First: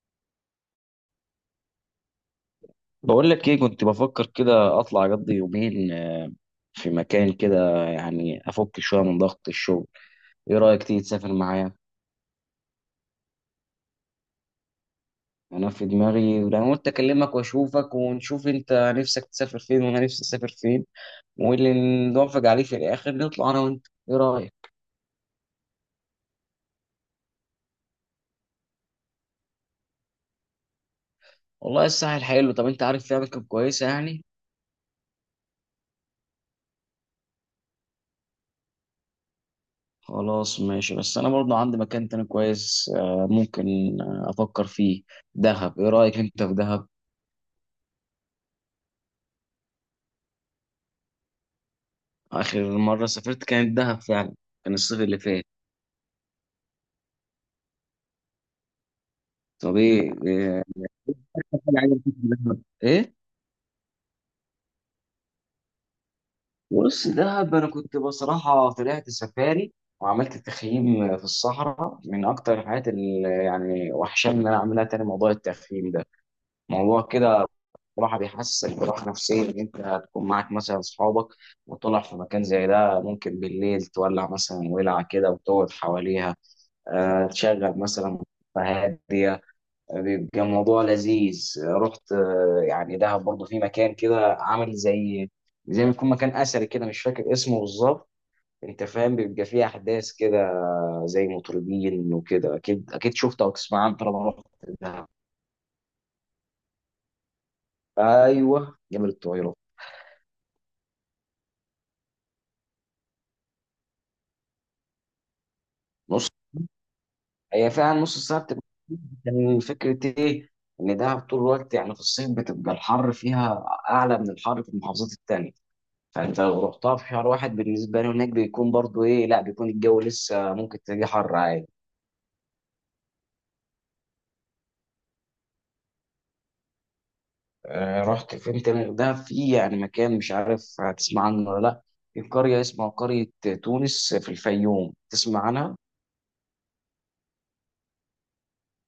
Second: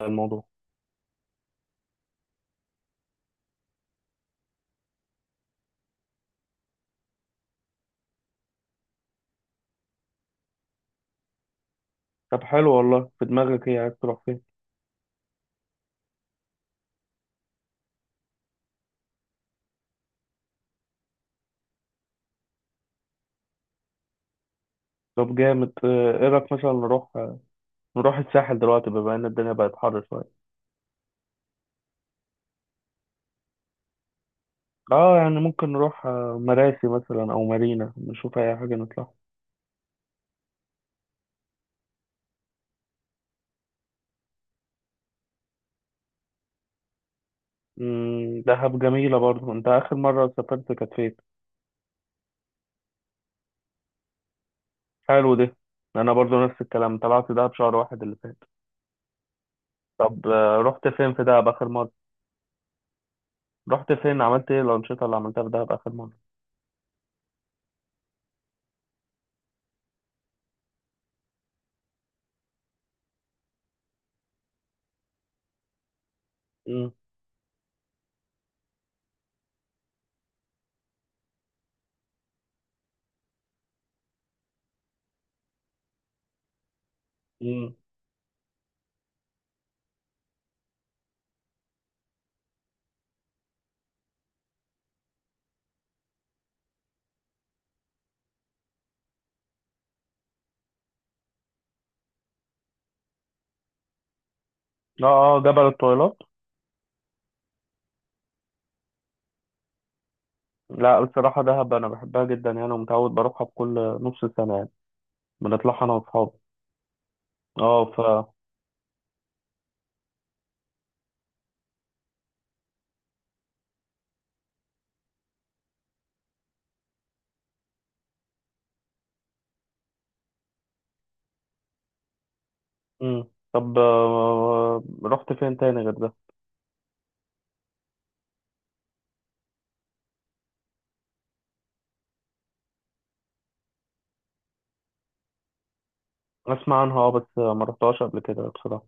الموضوع. بقول لك ايه، كنت بفكر كده اطلع اقضي يومين في مكان كده يعني افك شويه من ضغط الشغل. ايه رايك تيجي تسافر معايا؟ طب حلو والله، في دماغك ايه، عايز تروح فين؟ انا في دماغي، انا قلت اكلمك واشوفك ونشوف انت نفسك تسافر فين وانا نفسي اسافر فين، واللي نوافق عليه في الاخر نطلع انا وانت. ايه رايك؟ طب جامد. ايه رايك مثلا نروح الساحل دلوقتي بما ان الدنيا بقت حر شويه. والله الساحل حلو. طب انت عارف فيها اماكن كويسه يعني؟ اه يعني ممكن نروح مراسي مثلا او مارينا، نشوف اي حاجه نطلع. خلاص ماشي، بس انا برضه عندي مكان تاني كويس ممكن افكر فيه. دهب، ايه رايك انت في دهب؟ دهب جميله برضو. انت اخر مره سافرت كانت فين؟ آخر مرة سافرت كانت دهب فعلا. كان الصيف اللي حلو فات. ده. انا برضو نفس الكلام، طلعت دهب شهر واحد اللي فات. طب إيه طب إيه رحت فين في دهب أكتر اخر حاجة مره؟ عجبتك في دهب؟ إيه؟ رحت فين، عملت ايه الانشطه اللي عملتها في دهب اخر مره؟ بص، دهب أنا كنت بصراحة طلعت سفاري وعملت تخييم في الصحراء. من أكتر الحاجات اللي يعني وحشاني إن أنا أعملها تاني موضوع التخييم ده، امم. موضوع كده. بصراحة بيحسسك براحة نفسية، إن أنت هتكون معاك مثلا أصحابك وتطلع في مكان زي ده، ممكن بالليل تولع مثلا ولعة كده وتقعد حواليها امم. تشغل مثلا هادية. بيبقى الموضوع لذيذ. رحت يعني دهب برضه في مكان كده عامل زي ما يكون مكان أثري كده، مش فاكر اسمه بالظبط. أنت فاهم، بيبقى فيه أحداث كده زي مطربين وكده. أكيد أكيد شفت أو تسمع عنه طالما رحت اه، دهب. اه، جبل الطويلات. أيوه، جبل الطويلة. لا بصراحة، دهب أنا بحبها جدا يعني ومتعود بروحها بكل نص سنة يعني، بنطلعها أنا نص. وأصحابي. هي أه ف فعلا نص الساعة بتبقى. كان فكرة إيه، إن دهب طول الوقت يعني في الصيف بتبقى الحر فيها أعلى من الحر في المحافظات التانية. فانت لو رحتها في شهر واحد بالنسبه له هناك بيكون برضو ايه، لا بيكون الجو لسه ممكن تلاقيه حر عادي. مم. طب رحت فين تاني غير ده؟ رحت فين تاني؟ ده في يعني مكان مش عارف هتسمع عنه ولا لا. في قريه اسمها قريه تونس في الفيوم، تسمع عنها؟ أسمع عنها أه، بس ما رحتهاش قبل كده بصراحة.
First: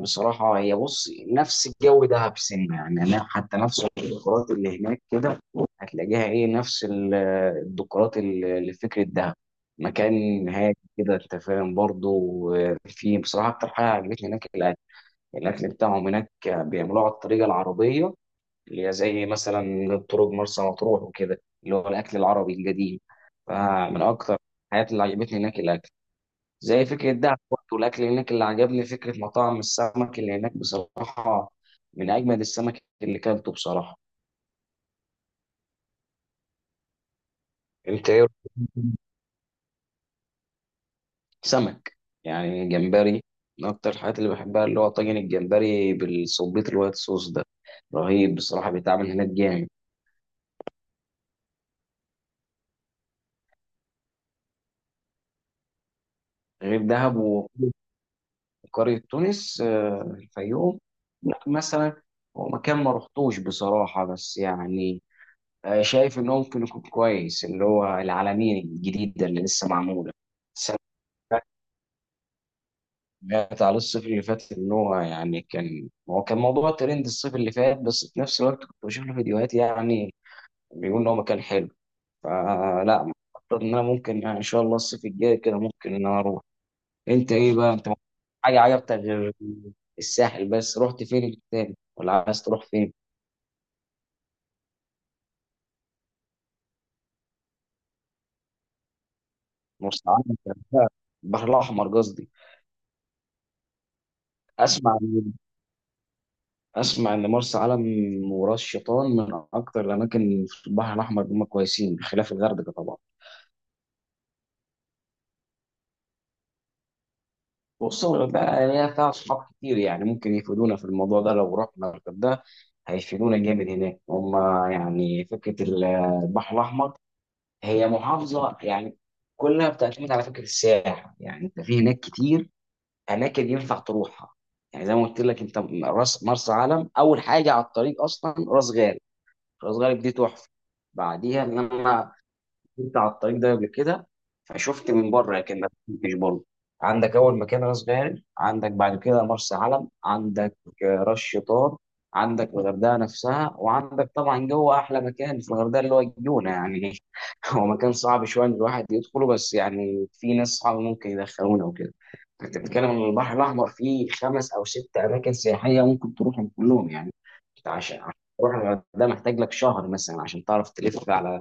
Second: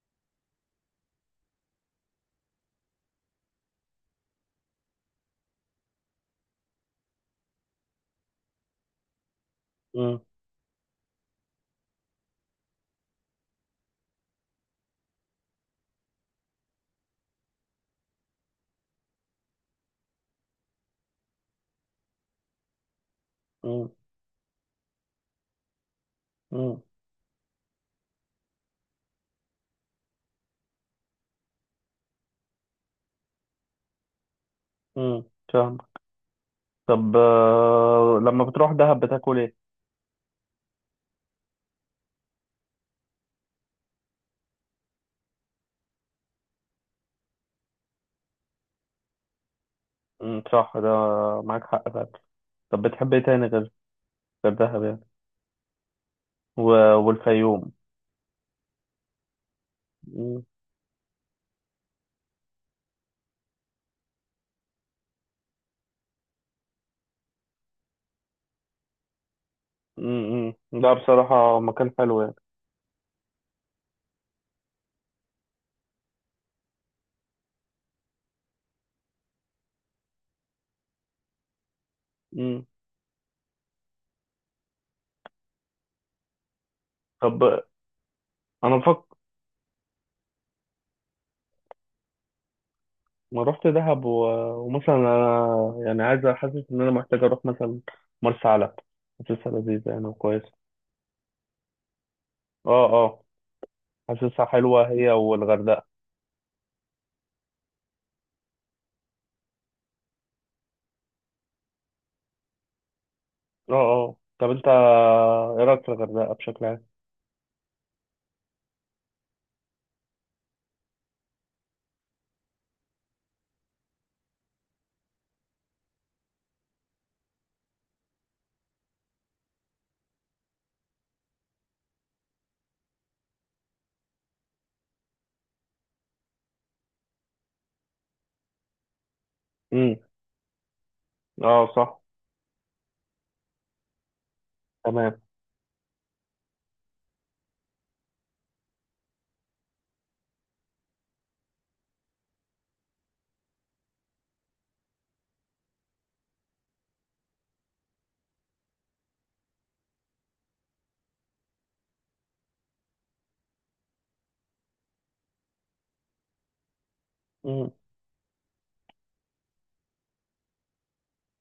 بصراحه هي بص نفس الجو دهب سنه، يعني أنا حتى نفس الديكورات اللي هناك كده هتلاقيها ايه نفس الديكورات اللي في فكره دهب. مم. مكان هادي كده، انت فاهم برضه. في بصراحه اكتر حاجه عجبتني هناك الاكل بتاعهم هناك، بيعملوه على الطريقه العربيه اللي هي زي مثلا طرق مرسى مطروح وكده، اللي هو الاكل العربي القديم. مم. فمن اكتر الحاجات اللي عجبتني هناك الاكل. مم. زي فكره ده برضه الاكل هناك، اللي عجبني فكره مطاعم السمك اللي هناك بصراحه. من اجمد السمك اللي كلته بصراحه. مم. فاهم. طب انت ايه رأيك؟ لما بتروح دهب بتاكل إيه؟ سمك، يعني جمبري. من اكتر الحاجات اللي بحبها اللي هو طاجن الجمبري بالصبيط الوايت صوص ده، رهيب بصراحه بيتعمل هناك جامد. مم. صح ده، معاك حق فعلا. طب بتحب إيه تاني غير دهب يعني؟ و... غير دهب، والفيوم. قرية تونس مم. الفيوم. لا مثلا، هو مكان ما رحتوش بصراحة بس يعني شايف إنه ممكن يكون كويس اللي هو العلمين الجديدة اللي لسه معمولة مم. مم. السنة لا بصراحة مكان حلو يعني. اللي فاتت على الصيف اللي فات. إن هو يعني كان موضوع ترند الصيف اللي فات، بس في نفس الوقت كنت بشوف له فيديوهات يعني بيقول إن هو مكان حلو، مم. فلا. أعتقد إن أنا ممكن يعني إن شاء الله الصيف الجاي كده ممكن إن أنا أروح. انت طب ايه بقى، انت حاجه أنا عجبتك بفكر. غير الساحل؟ بس رحت فين تاني ولا عايز تروح فين؟ ما رحت دهب ومثلا انا يعني، عايز، حاسس ان انا محتاج اروح مثلا مرسى علم. حاسسها لذيذه مرسى يعني علم، وكويسه. الغردقة، البحر الاحمر قصدي. اه، اه، حاسسها حلوه اسمع هي ان والغردقه. اسمع ان مرسى علم وراس شيطان من اكتر الاماكن في البحر الاحمر، هم كويسين بخلاف الغردقه طبعا. اه، اه، طب انت ايه رايك في الغردقه بشكل عام؟ وخصوصا الغردقه يعني، هي فيها اصحاب كتير يعني، ممكن يفيدونا في الموضوع ده لو رحنا الغردقه. هيفيدونا جامد هناك هم. يعني فكره البحر الاحمر، هي محافظة يعني كلها بتعتمد على فكرة السياحة. يعني انت في هناك كتير اماكن ينفع تروحها. يعني زي ما قلت لك انت، راس مرسى علم اول حاجة على الطريق اصلا راس غارب. راس امم. غارب دي تحفة. بعديها ان اه صح. انا كنت على الطريق ده قبل كده فشفت من تمام. بره، لكن ما كنتش برضه. عندك اول مكان راس غارب، عندك بعد كده مرسى علم، عندك راس شيطان، عندك الغردقه نفسها، وعندك طبعا جوه احلى مكان في الغردقه اللي هو الجونه يعني هو مكان صعب شويه ان الواحد يدخله، بس يعني في ناس صعب ممكن يدخلونا وكده. انت بتتكلم ان البحر الاحمر فيه خمس او ست اماكن سياحيه ممكن تروحهم كلهم يعني. امم. عشان تروح الغردقه محتاج لك شهر مثلا، عشان تعرف تلف على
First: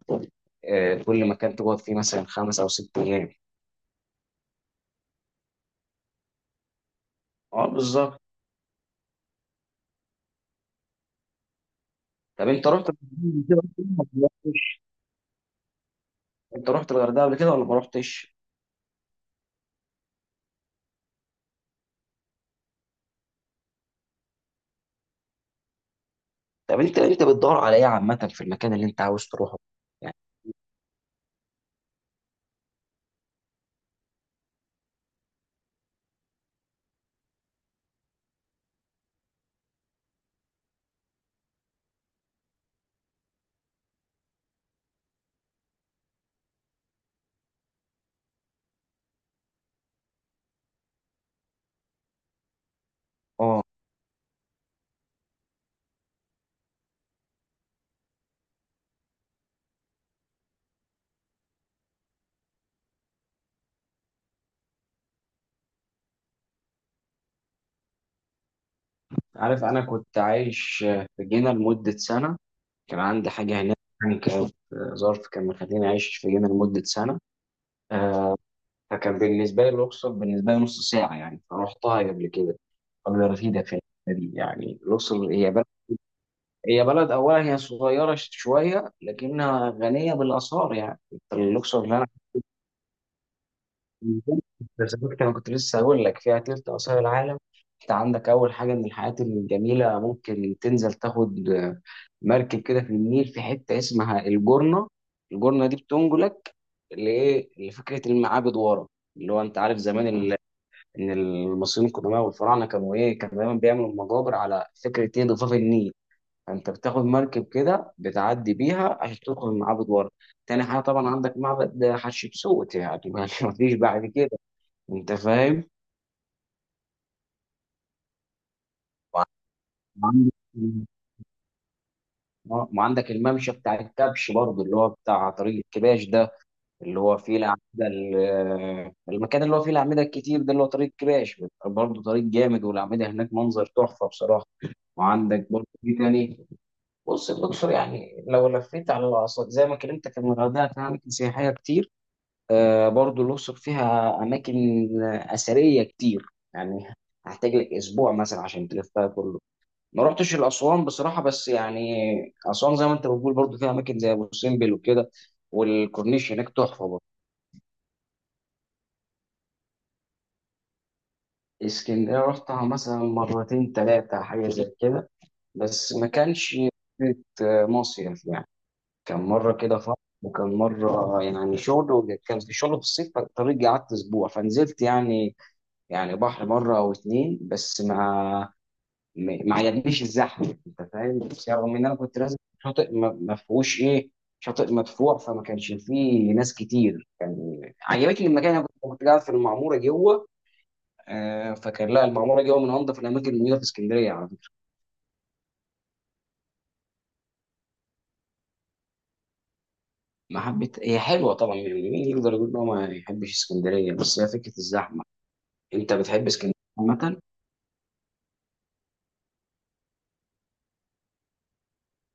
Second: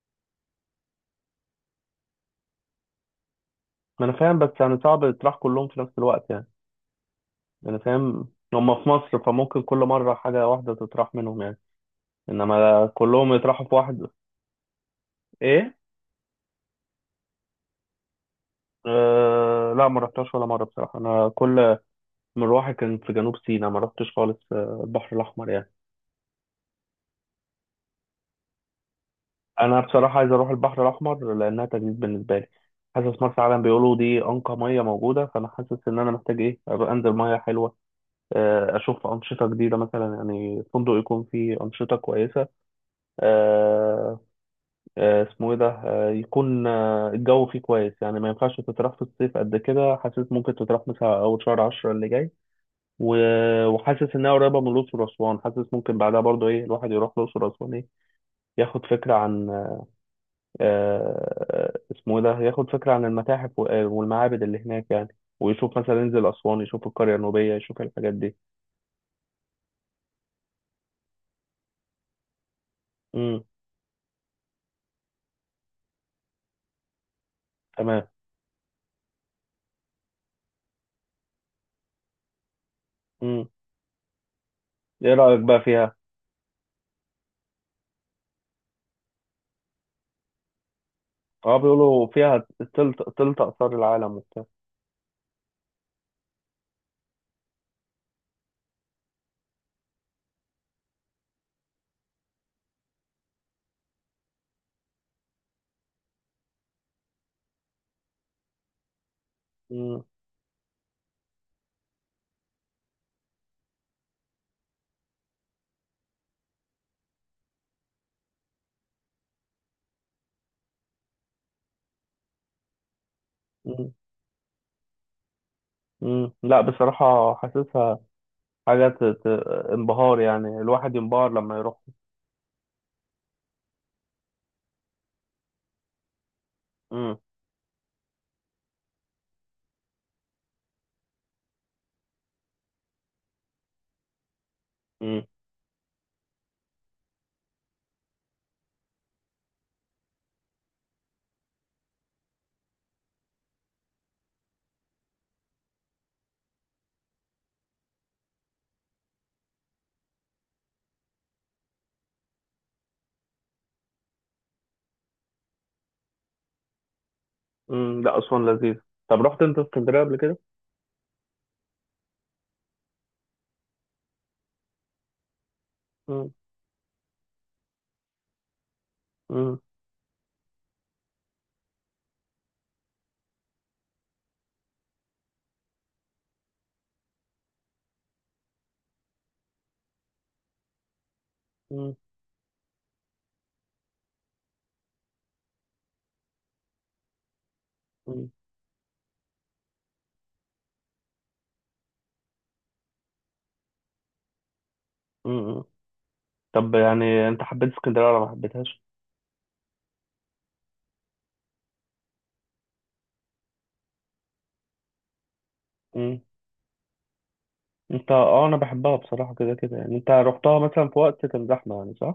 كل مكان تقعد فيه مثلا 5 أو 6 ايام. ما انا فاهم بس يعني صعب تطرح كلهم في نفس الوقت يعني. اه، انا بالظبط. فاهم. هم في مصر فممكن كل مره حاجه واحده تطرح منهم يعني، طب انت انما رحت الغردقة كلهم قبل كده يطرحوا في ولا واحد. ما رحتش؟ ايه. انت رحت الغردقه قبل كده ولا ما رحتش؟ آه لا، ما رحتهاش ولا مره بصراحه. انا كل مروحي كان في جنوب سيناء، ما رحتش خالص البحر الأحمر يعني. طب انت بتدور على ايه عامه في المكان اللي انت عاوز تروحه؟ أنا يعني بصراحة عايز أروح البحر الأحمر لأنها تجديد بالنسبة لي. حاسس مرسى علم بيقولوا دي أنقى مية موجودة، فأنا حاسس إن أنا محتاج إيه أبقى أنزل مية حلوة. أشوف أنشطة جديدة مثلا يعني، فندق يكون فيه أنشطة كويسة. آه، اسمه إيه ده، يكون الجو فيه كويس يعني. ما ينفعش تتراح في الصيف قد كده، حاسس ممكن تتراح مثلا أول شهر عشرة اللي جاي. اه، و- وحاسس انها قريبه من الاقصر واسوان، حاسس ممكن بعدها برضو ايه الواحد يروح الاقصر واسوان، ايه ياخد فكره عن آه، اسمه ايه ده ياخد فكره عن المتاحف والمعابد اللي هناك يعني، ويشوف مثلا ينزل اسوان يشوف القريه النوبيه يشوف الحاجات دي. عارف انا كنت عايش في جنة لمده سنه. كان عندي امم. حاجه هناك، يعني كانت ظرف كان مخليني عايش في جنة لمده سنه. تمام. آه، فكان بالنسبه لي الاقصر بالنسبه لي نص ساعه، يعني فرحتها قبل كده قبل امم. رفيده في الحتة دي. يعني ايه الاقصر رايك هي بقى فيها؟ هي بلد أولا، هي صغيرة شوية لكنها غنية بالآثار. يعني أنت اه، الأقصر اللي بيقولوا أنا، فيها تلت اثار العالم وبتاع. بالظبط أنا كنت لسه هقول لك فيها تلت آثار العالم. أنت عندك أول حاجة من الحاجات الجميلة، ممكن تنزل تاخد مركب كده في النيل في حتة اسمها الجرنة. الجرنة دي بتنقلك لإيه، لفكرة المعابد ورا. اللي هو أنت عارف امم. زمان إن المصريين القدماء والفراعنة كانوا إيه، كانوا دايما بيعملوا مقابر على فكرة إيه ضفاف النيل. انت بتاخد مركب كده بتعدي بيها عشان تدخل معبد ورا. تاني حاجه طبعا عندك معبد حتشبسوت، يعني مفيش امم. بعد كده، انت فاهم. امم. لا بصراحه، حاسسها حاجه انبهار وعندك يعني، الواحد ينبهر لما يروح. وعندك الممشى بتاع الكبش برضه اللي هو بتاع طريق الكباش ده. اللي هو فيه الأعمدة، المكان اللي هو فيه الأعمدة الكتير ده، اللي هو طريق الكباش برضه. طريق جامد والأعمدة هناك منظر تحفة بصراحة. امم. وعندك برضه في تاني. بص، الأقصر يعني لو لفيت على الأقصر زي ما كلمتك إن الغردقة فيها أماكن سياحية كتير، برضو الأقصر فيها أماكن أثرية كتير يعني. هحتاج لك أسبوع مثلا عشان تلفها كله. ما رحتش الأسوان بصراحة، بس يعني أسوان زي ما أنت بتقول برضو فيها أماكن زي أبو سمبل وكده، والكورنيش هناك تحفة برضو. مم. لا أسوان لذيذ. طب رحت أنت اسكندرية قبل كده؟ اسكندرية رحتها مثلا مرتين تلاتة حاجة زي كده، بس ما مم. كانش فكرة مصيف يعني. كان مرة مم. كده فرح، وكان مرة يعني شغل، وكان في شغل في الصيف فالطريق قعدت أسبوع فنزلت يعني، يعني بحر مرة أو اتنين، بس ما عجبنيش الزحمة، أنت فاهم. بس رغم إن مم. أنا كنت لازم شاطئ، ما فيهوش إيه، شاطئ مدفوع فما كانش فيه ناس كتير. عجبتني مم. المكان، أنا كنت قاعد في المعمورة جوه. فكان لا، المعمورة جوه من أنظف الأماكن الموجودة في اسكندرية على فكرة. مم. طب يعني أنت حبيت اسكندرية ولا ما حبيتهاش؟ ما حبيت، هي حلوة طبعا، يعني مين يقدر يقول إن هو ما يحبش اسكندرية، بس هي فكرة الزحمة. أنت مم. بتحب اسكندرية عامة؟ أنت أه أنا بحبها بصراحة كده كده يعني، أنت رحتها مثلا في وقت كان زحمة يعني صح؟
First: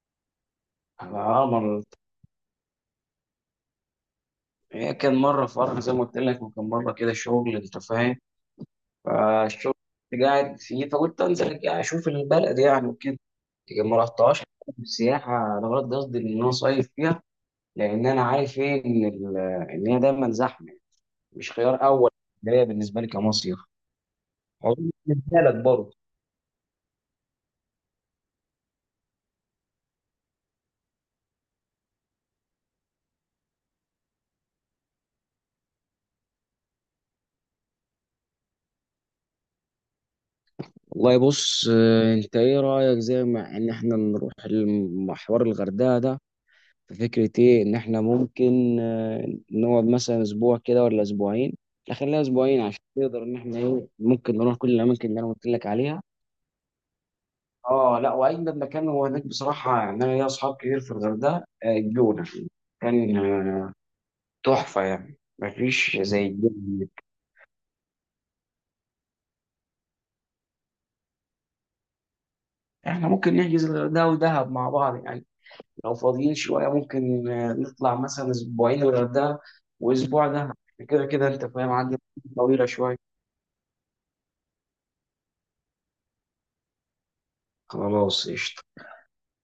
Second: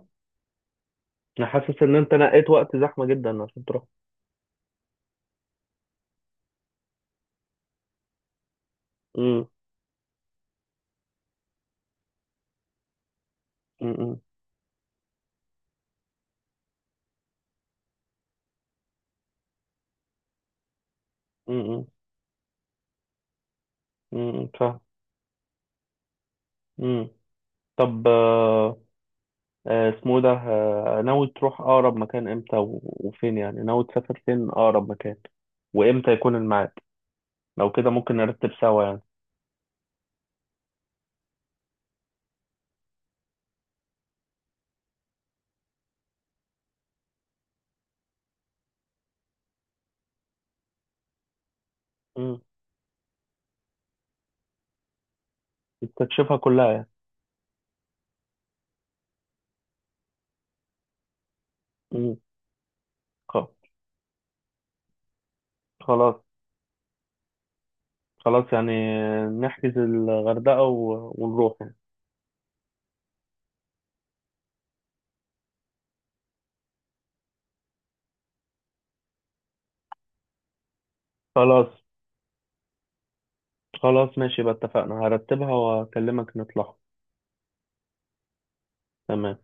أنا أنا حاسس إن مرة- أنت نقيت وقت زحمة جدا عشان تروح. هي كان مرة فرح زي ما قلت لك، وكان مرة كده شغل، أنت فاهم. مم. فالشغل كنت قاعد فيه فقلت انزل كده اشوف البلد يعني وكده. لكن ما مم. رحتهاش السياحه، انا غلط قصدي ان انا صيف فيها، لان انا عارف ايه ان ان هي دايما زحمه، مش خيار مم. اول ليا، بالنسبه لي كمصيف. مم. فاهم. أظن بالنسبه لك برضه. مم. طب آه، آه، اسمه ده آه، ناوي تروح أقرب مكان إمتى و- وفين يعني، ناوي تسافر فين أقرب مكان، وإمتى يكون الميعاد؟ لو كده ممكن نرتب سوا يعني. والله بص، انت ايه رايك زي ما ان احنا نروح المحور الغردقه ده؟ ففكرة ايه ان احنا ممكن نقعد مثلا اسبوع كده ولا اسبوعين؟ لا خليها مم. اسبوعين عشان نقدر ان احنا ايه ممكن نروح كل الاماكن اللي انا قلت لك عليها. تستكشفها كلها يعني. اه لا، واجمد مكان هو هناك بصراحة، يعني انا ليا اصحاب كتير في الغردقة مم. الجونة كان خ- تحفة، يعني مفيش خلاص، زي الجونة. خلاص يعني، نحجز الغردقة ونروح يعني. احنا ممكن نحجز الغردقة ودهب مع بعض يعني، لو فاضيين شوية ممكن نطلع مثلا اسبوعين الغردقة واسبوع دهب. كده كده انت خلاص، فاهم عندي طويلة شوية. خلاص ماشي بقى، اتفقنا. هرتبها واكلمك نطلع. خلاص، قشطة. تمام.